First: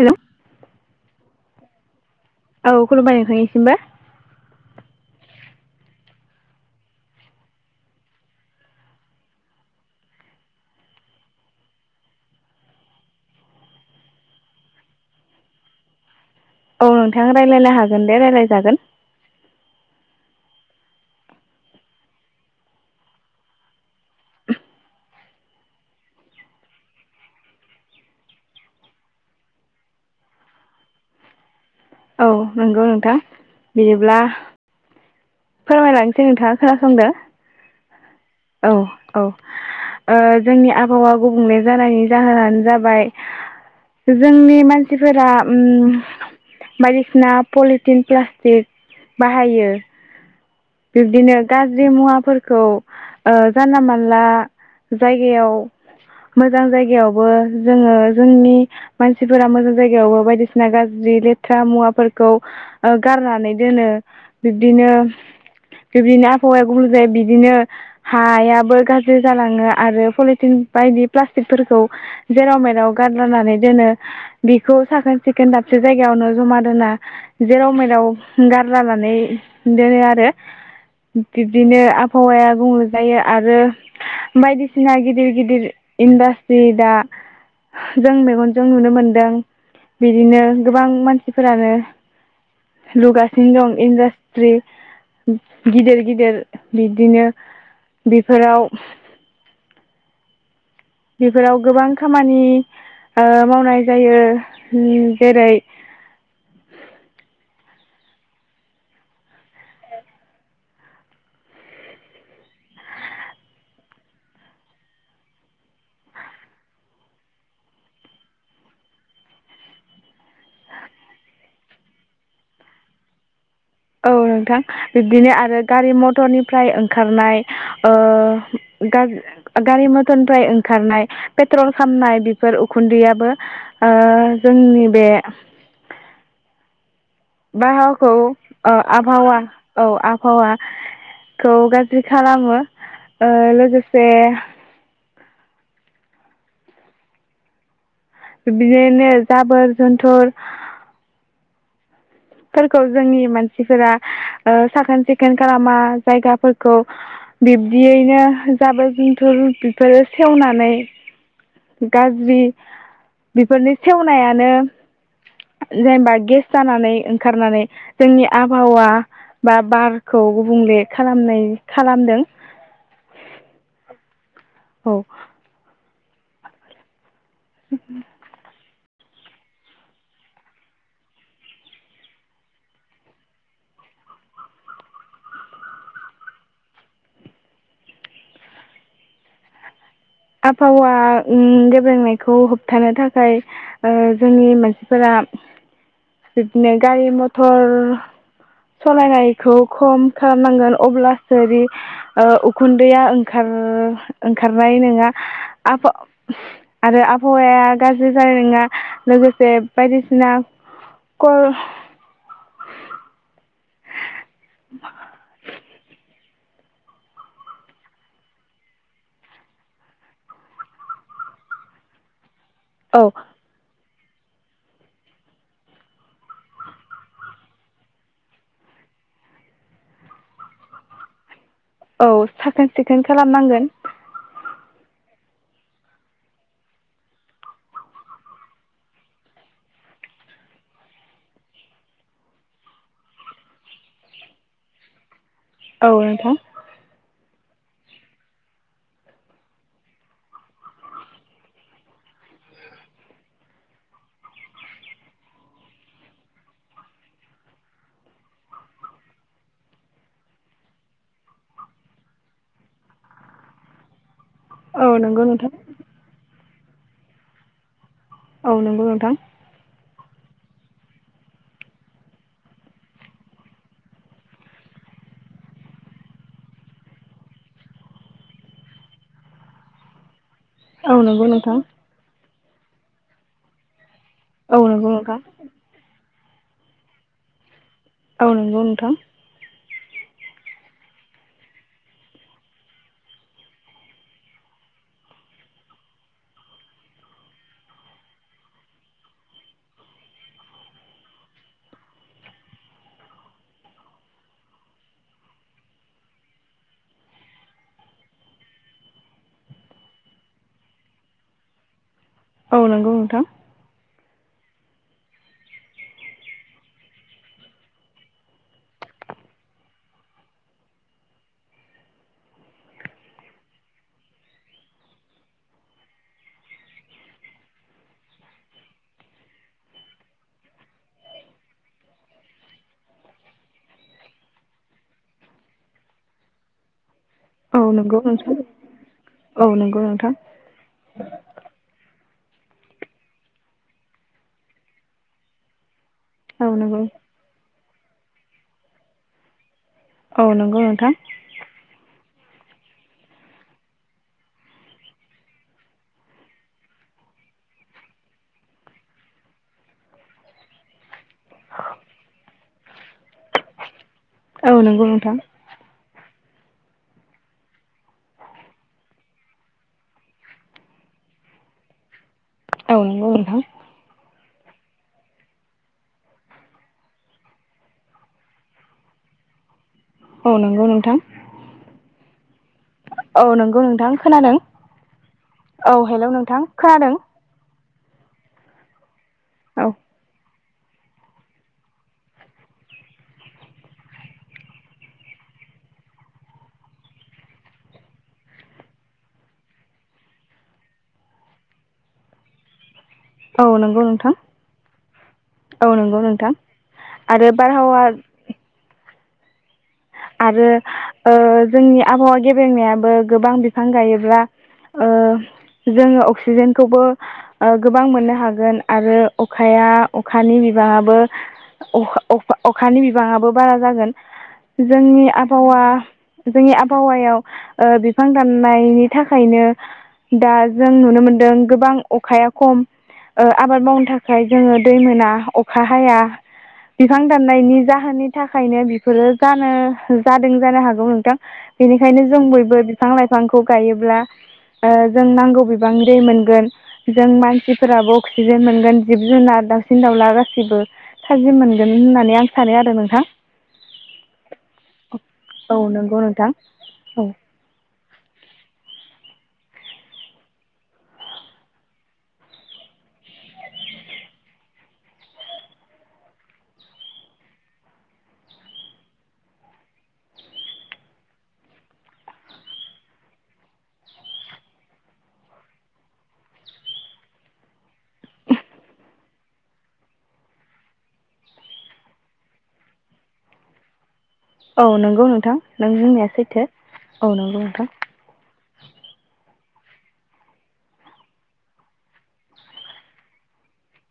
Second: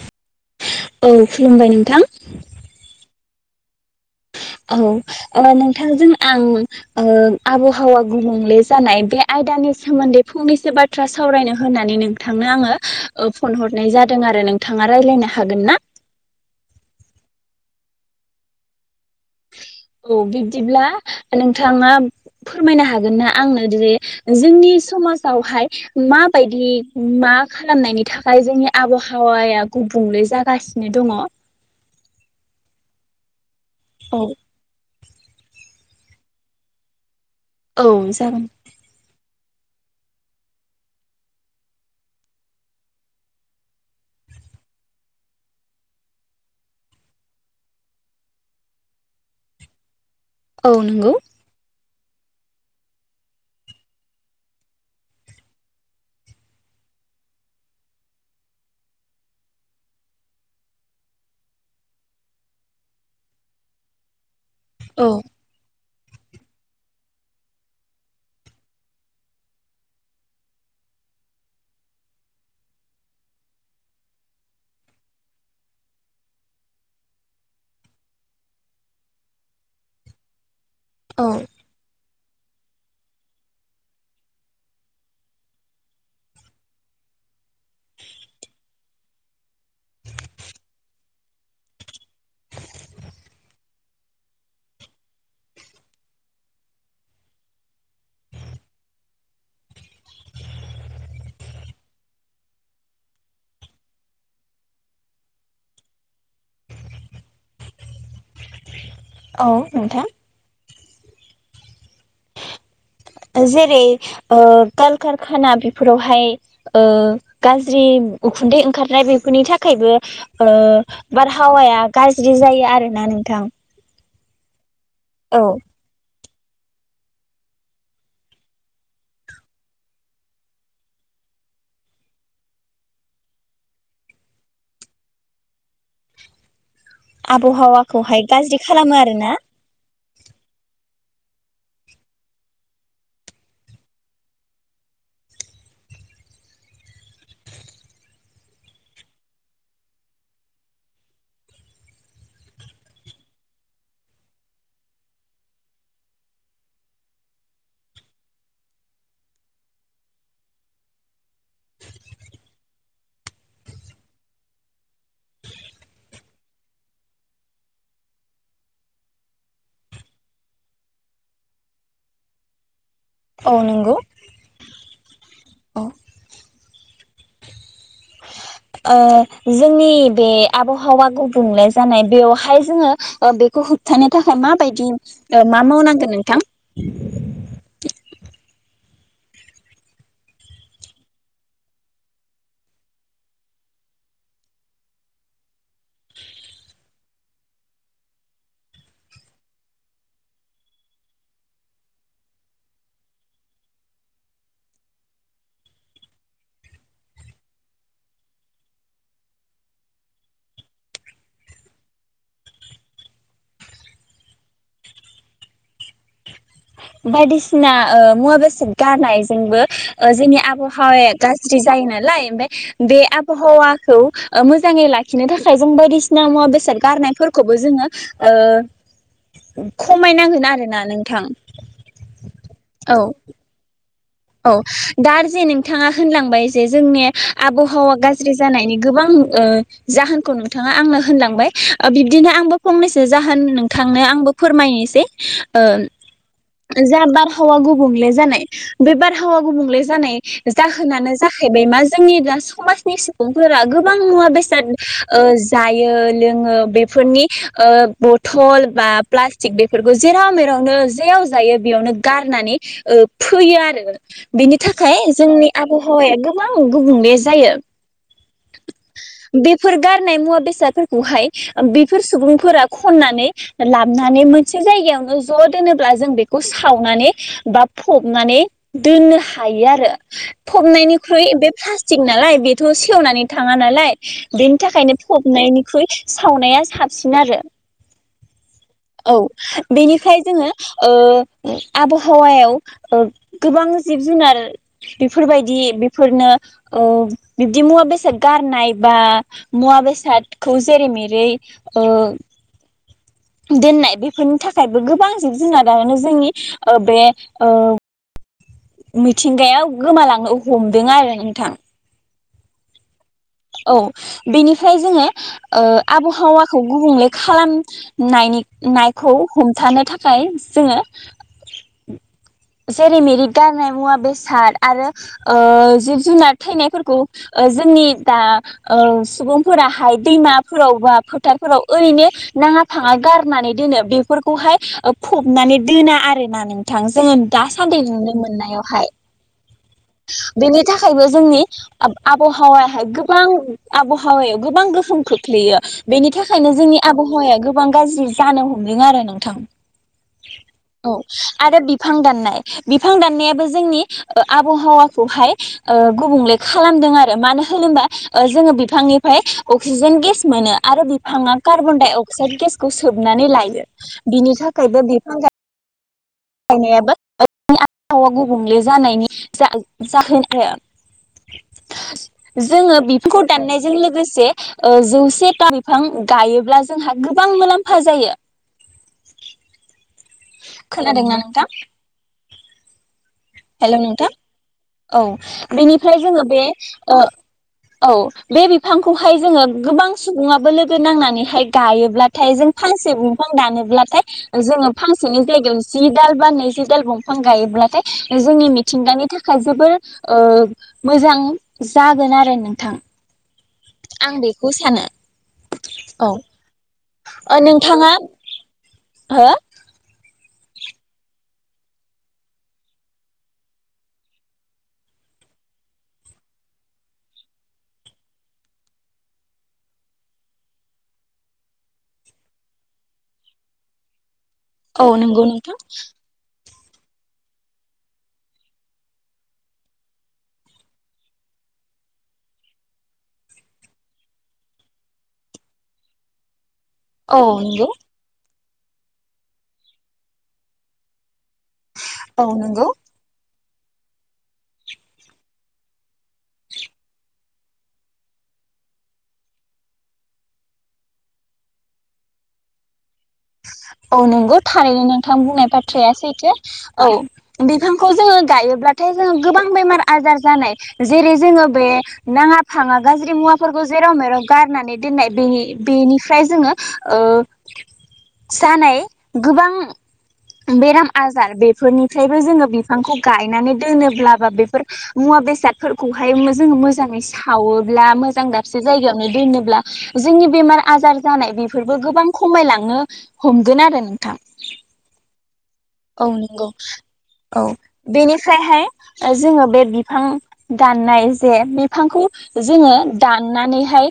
Hello? औ खुलुमबाय नोंथां। औ खुलुमबाय नोंथांनिसिमबो। औ ओ नोंथांजों आं ओ आबहावा गुबुंले जानाय बे आयदानि सोमोन्दै फंनैसो बाथ्रा सावरायनो होननानै नोंथांनो आङो ओ फन हरनाय जादों आरो नोंथाङा रायलायनो हागोन ना? औ नोंथां रायलायनो हागोन दे, रायलायजागोन। औ बिब्दिब्ला नोंथाङा फोरमायनो हागोन ना आंनो जे जोंनि समाजावहाय माबायदि मा खालामनायनि थाखाय जोंनि आबहावाया गुबुंले जागासिनो दङ? औ नंगौ नोंथां। बिदिब्ला फोरमायलांसै नोंथाङा खोनासंदो। औ। जागोन। औ औ ओ जोंनि आबहावा गुबुंले जानायनि जाहोनानो जाबाय जोंनि मानसिफोरा उम बायदिसिना पलिटिन प्लास्टिक बाहायो। औ नंगौ बिब्दिनो गा ज्रि मुवाफोरख ओ जानला मानला जायगायाव मोजां जायगायावबो जोङो जोंनि मानसिफोरा मोजां जायगायावबो बायदिसिना गाज्रि लेथ्रा मुवाफोरखौ ओ गारनानै दोनो बिब्दिनो औ बिबदिनो आबहावाया गुबुंले जायो। बिदिनो हायाबो गाज्रि जालाङो आरो पलिथिन बायदि प्लास्टिकफोरखौ जेराव मेराव गारलानानै दोनो। बेखौ साखोन सिखोन दाबसे जायगायावनो जमा दोना जेराव मेराव गारलानानै दोनो आरो औ बिब्दिनो आब हावाया गुबुंले जायो आरो बायदिसिना गिदिर गिदिर इन्डास्ट्रि दा जों मेगनजों नुनो मोनदों बिदिनो गोबां मानसिफोरानो लुगासिनो दं इन्डास्ट्रि। गिदिर गिदिर बिदिनो बेफोराव बेफोराव गोबां खामानि ओ मावनाय जायो, जेरै औ नोंथां। जेरै ओ कालकारखाना बेफोरावहाय गाज्रि उखुन्दै ओंखारनाय बेफोरनि थाखायबो ओ बारहावाया गाज्रि जायो आरोना नोंथां। औ नोंथां। बिब्दिनो औ आरो गारि म टरनिफ्राय ओंखारनाय ओ गा-गारि मटरनिफ्राय ओंखारनाय पेट्रल खामनाय बेफोर उखुन्दैयाबो ओ जोंनि बे बाहावखौ आबहावाखौहाय गाज्रि ओ खालामो आरोना आबहावा औ आब हावाखौ गाज्रि खालामो। ओ लोगोसे बिदिनो जाबोर जनथ'र फोरखौ जोंनि मानसिफोरा ओ साखोन सिखोन खालामा जायगाफोरखौ बिब्दियैनो जाबो जुनथुर बेफोर सेवनानै गाज्रि बेफोरनि सेवनायानो जेनेबा गेस जानानै ओंखारनानै जोंनि आबहावा बा बारखौ गुबुंले खालामनाय खालामदों। औ नंगौ। औ। अ [unintelligible] ओ जोंनि बे आबहावा गुबुंले जानाय बेवहाय जोङो ओ बेखौ होबथानो थाखाय माबायदि ओ मा मावनांगोन नोंथां? आबहावा उम गेब्रेंनायखौ होबथानो थाखाय ओ जोंनि मानसिफोरा बिदिनो गारि मथर सलायनायखौ खम खालामनांगोन अब्लासो जि ओ उखुन्दैया ओंखार ओंखारनाय नोङा। आफा आरो आबहावाया गाज्रि जानाय नोङा लोगोसे बायदिसिना कर [inaudible] बायदिसिना ओ मुवा बेसाद गारनायजोंबो ओ जोंनि आबहावाया गाज्रि जायो नालाय ओमफाय बे औ आबहावा खौ ओ मोजाङै लाखिनो थाखाय जों बायदिसिना मुवा बेसाद गारनायफोरखौबो जोङो ओ खमायनांगोन आरोना नोंथां। औ साखोन औ सिखोन खालामनांगोन। औ दा जे नोंथाङा होनलांबाय जे जोंनि आबहावा गाज्रि जानायनि गोबां ओ जाहोनखौ नोंथाङा आंनो होनलांबाय ओ बिब्दिनो आंबो फंनैसो जाहोन नोंथांनो आंबो फोरमायनोसै। ओ औ नोंथां जा बार हावा गुबुंंले जानाय। बे बारहावा गुबुंले जानाय जाहोनानो जाहैबाय मा जोंनि दा समाजनि सुबुंफोरा गोबां मुवा बेसाद ओ जायो लोङो बेफोरनि ओ बथल बा प्लास्टिक बेफोरखौ जेराव मेरावनो जेयाव जायो बेयावनो गारनानै ओ फोयो आर [unintelligible] बिनि औ थाखाय नंगौ जोंनि नोंथां आबहावाया गो बां गुबुंले जायो। औ नंगौ नोंथां। नाय मुवा बेसादफोरखौहाय ओ बेफोर सुबुंफोरा खननानै लाबनानै मोनसे जायगायावनो ज दोनोब्ला जों बेखौ सावनानै बा फबनानै दोननो हायो आरो। औ फबनायनिख्रुइ नंगौ बे नोंथां प्लास्टिक नालाय बे थ से खेवनानै थाङा नालाय बेनि औ नंगौ थाखायनो नोंथां फबनायनिख्रुइ सावनाया साबसिन आरो। औ नंगौ नोंथां। औ बेनिफ्राय जोङो ओ आबहावायाव ओ गोबां जिब जुनार बेफोरबायदि बेफोरनो ओब बिब दि मुवा बेसाद गारनाय बा मुवा बेसादखौ जेरै मेरै ओ दोननाय बेफोरनि थाखायबो गोबां जिब जुनारानो जोंनि ओ बे ओ मिथिंगायाव गोमालांनो हमदों आरो नोंथां। औ नंगौ नोंथां। औ बेनिफ्राय जोङो ओ आबहावाखौ गुबुंले खालामनायनि नायखौ हमथानो थाखाय जोङो जेरै मेरि गारनाय मुवा बेसाद आरो ओ जिब जुनार थैनायफोरखौ ओ जोंनि दा ओ सुबुंफोराहाय दैमाफोराव बा फोथारफोराव ओरैनो नाङा फाङा गारनानै दोनो बेफोरखौहाय फबनानै दोना आरो ना नोंथां। जोङो औ दासान्दि नंगौ नुनो नोंथां मोननायावहाय। औ नंगौ नोंथां बेनि थाखायबो जोंनि आब आबहावाहाय गोबां आबहावायाव गोबां गोहोम खोख्लैयो। बेनि थाखायनो औ जोंनि नंगौ आबहावाया गो गोबां गाज्रि जानो हमदों आरो नोंथां। औ नंगौ औ नोंथां आरो बिफां दान नाय बिफां दाननायाबो जोंनि ओ आब आबहावाखौहाय गुबुंले खालामदों आरो मानो होनोबा जोङो बिफांनिफ्राय अक्सिजेन गेस मोनो आरो बिफाङा कार्बन डाइ अक्साइद गेसखौ सोबनानै लायो। बिनि औ थाखायबो नंगौ नोंथां बिफां गाय गायनायाबो आबहावा गुबुंले जानायनि जा-जाहोन आरो औ जोङो नंगौ बेफोरखौ नोंथां दाननायजों लोगोसे। ओ जौसेथा बिफां गायोब्ला जोंहा गोबां मुलाम्फा जायो। औ नंगौ नोंथां खोनादोंना नोंथां। औ नोंगौ नोंथां खोनादों। औ औ बेनिफ्राय हेलौ जोङो नोंथां बे खोनादों ओ औ बे बिफां खौहाय जोङो औ गोबां सुबाबो लोग गो नांनानैहाय गायोब्लाथाय जों फांसे दंफां दानोब्लाथाय जोङो फांसेनि जायगायाव जि दाल बा नैजि दाल दंफां गायोब्लाथाय जोंनि मिथिंगानि थाख थाखाय जोबोर ओ मोजां जागोन आरो नोंथां। औ नंगौ आं नोंथां बेखौ सानो औ नंगौ नोंथां आरो ओ बारहावा नोंथाङा हो आरो ओ जोंनि आबहावा गेबेंनायाबो गोबां बिफां गायोब्ला ओ जोङो अक्सिजेनखौबो ओ गोबां मोननो हागोन आरो अखाया अखानि बिबाङाबो अख-अख-अखानि बिबाङाबो बारा जागोन। औ जोंनि नंगौ नोंथां आबहावा जोंनि आबहावायाव बिफां दाननायनि थाखायनो दा जों नुनो मोनदों गोबां अखाया खम आबाद मावनो थाखाय जोङो दै मोना अखा हाया बिफां औ दाननायनि नंगौ जाहोननि थाख खायनो बेफोरो। जानो जादों जानो हागौ नोंथां। बेनिखायनो जों औ बयबो नंगौ बिफां लाइफां खौ गायोब्ला जों नांगौ बिबांनि दै मोनगोन जों मान जिफोराबो अक्सिजेन मोनगोन जिब जुनार दावउसिन दाउला गाससिबो थाजिम मोनगोन। होननानै आं सानो आरो नोंथां। [inaudible] औ नंगौ थारैनो नोंथां बुंनाय औ बाथ्राया नंगौ नोंथां सैथो औ बिफांखौ जोङो गायोब्ला। नाथाय जोङो गोबां बेमार आजार जानाय जेरै जोङो बे नाङा फाङा गाज्रि मुवाफोरखौ जेराव मेराव गारनानै दोननाय बेनि बेनिफ्राय जोङो ओ जानाय गोबां बेराम आजार बेफोरनिफ्रायबो जोङो। बिफांखौ गायनानै दोनोब्ला बा बेफोर मुवा बेसादफोरखौहाय जोङो मोजाङै सावोब्ला मोजां दाबसे जायगायावनो दोनोब्ला जोंनि बेमार आजार जानाय बेफोरबो गोबां खमायलांनो। हमगोन आरो नोंथां। औ नंगौ नोंथां। नों औ बुंनाया सैथो नंगौ नंगौ औ नोंथां बेनिफ्रायहाय जोङो बे बिफां दानाय जे बिफांखौ जोंयो दाननानै हाय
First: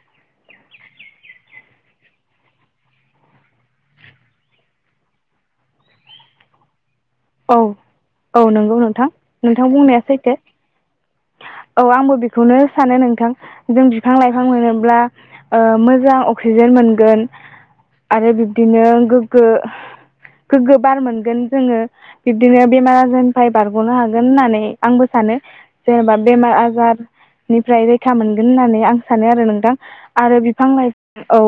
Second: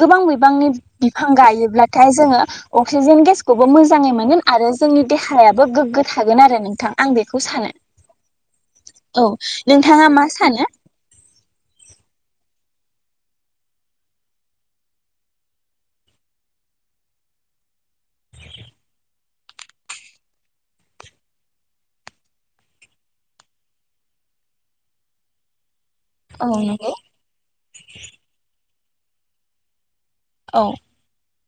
गोबां बिबांनि बिफां गायोब्लाथाय जोंङो अगजिसेन गेसखौबी मोजांयै मोनगोन आरो जोंनि देहायाबो गोगो थागोन आरो नोंथां औ औ नंगौ नोंथां औ नोंथां बुंनाया नोंथाङा मा सैथो सानो औ आंबो बेखौनो सानो नोंथां जों बिफां लाइफां मोनोब्ला मोजां अक्सिजेन मोनगोन आरो बिब्दिनो गोग्गो गोगो बार मोनगोन जोङो। बिदिनो बेमार आजारनिफ्राय बारगनो हागोन होननानै आंबो सानो जेनेबा औ बेमार नंगौ आजारनिफ्राय रैखा मोनगोन होननानै आं सानो आरो नोंथां आरो औ बिफां लाइफां औ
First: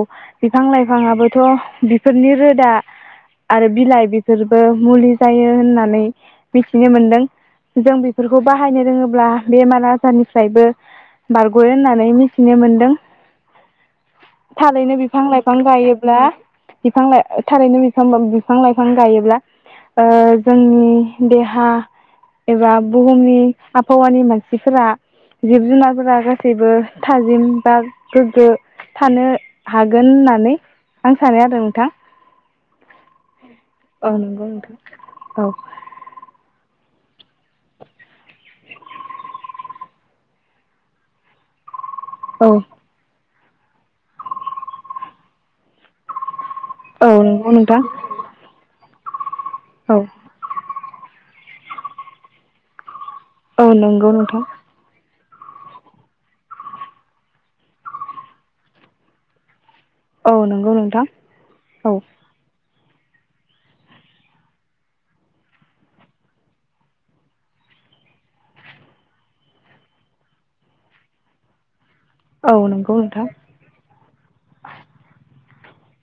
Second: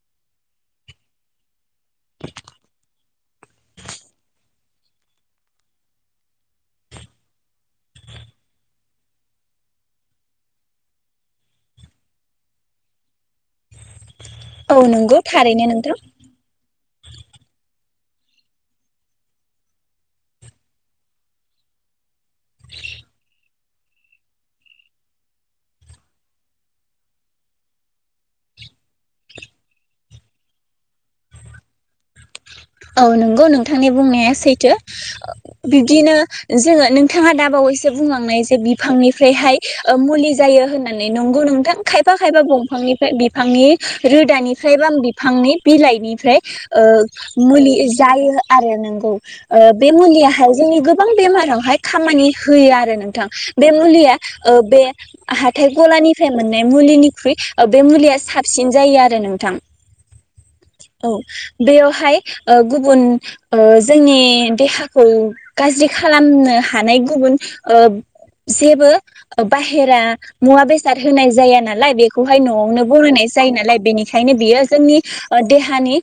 बिफां लाइफांङाबोथ बेफोरनि रोदा आरो बिलाइ बेफोर बो मुलि जायो होननानै मिथिनो मोनदों जों बेफोरखौ बाहायनो रोङोब्ला बेमार आजारनिफ्रायबो बारगयो होननानै मिथिनो मोनदों। औ थालैनो नंगौ बिफां लाइफां थारैनो नोंथां गायोब्ला बिफां लाइफां थारैनो बिफां लाइफां गायोब्ला ओ जोंनि देहा एबा बुहुमनि आबहावानि मानसिफोरा जिब जुनारफोरा गासैबो थाजिम बा गोग्गो थानो हागोन होननानै आं सानो आरो नोंथां। औ नंगौ नोंथांनि औ बुंनाया नंगौ सैथो। नोंथां औ बिदिनो जोङो नोंथाङा दाबावैसो बुंलांनाय जे बिफांनिफ्रायहाय मुलि जायो होननानै नंगौ नोंथां। खायफा खायफा औ दंफांनिफ्राय बि बिफांनि रोदानिफ्राय बा बिफांनि बिलाइनिफ्राय ओ औ नंगौ मुलि नोंथां जायो आरो नंगौ बे औ मुलियाहाय जोंनि गोबां बेमाराव बहाय खामानि होयो आरो नों नोंथां बे औ नंगौ मुलिया नोंथां ओ बे हाथाय गलानिफ्राय मोननाय मुलिनिख्रुइ बे मुलिया साबसिन जायो आरो नोंथां। औ नंगौ नोंथां औ औ बेयावहाय गुबुन जोंनि देहाखौ गाजि खालामनो हानाय गुबुन जेबो बाहेरा मुवा बेसाद होनाय जा नालाय बेखौ खौहाय औ न'आवनो नंगौ नोंथां बनायनाय जायो नालाय बेनिखायनो बियो जोंनि देहानि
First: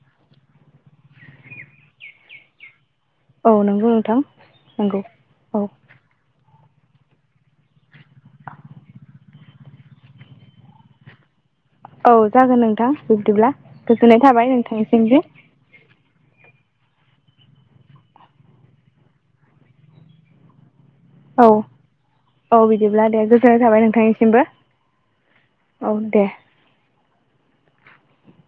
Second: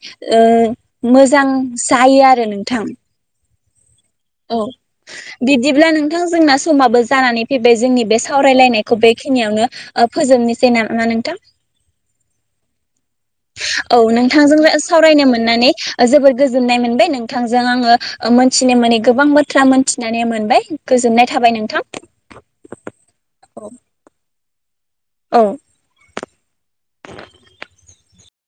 मोजां जायो आरो नोंथां। औ नोंगौ। औ बिदिब्ला नोंथां जोंना समाबो जानानै फैबाय जोंनि बे सावरायलायनायखौ बेखिनियावनो फोजोबनोसै नामा नोंथां? औ जागोन नोंथां। बिब्दिब्ला औ गोजोननाय थाबाय नोंथांजों नोंथांनिसिमबो सावरायनो मोननानै जोबोर गोजोननाय मोनबाय नोंथांजों आङो मोनथिनो मोनै गोबां बाथ्रा मोनथिनानै मोनबाय। गोजोननाय औ थाबाय नोंथां औ बिदिब्ला दे गोजोननाय थाबाय नोंथांनिसिमबो। औ औ दे।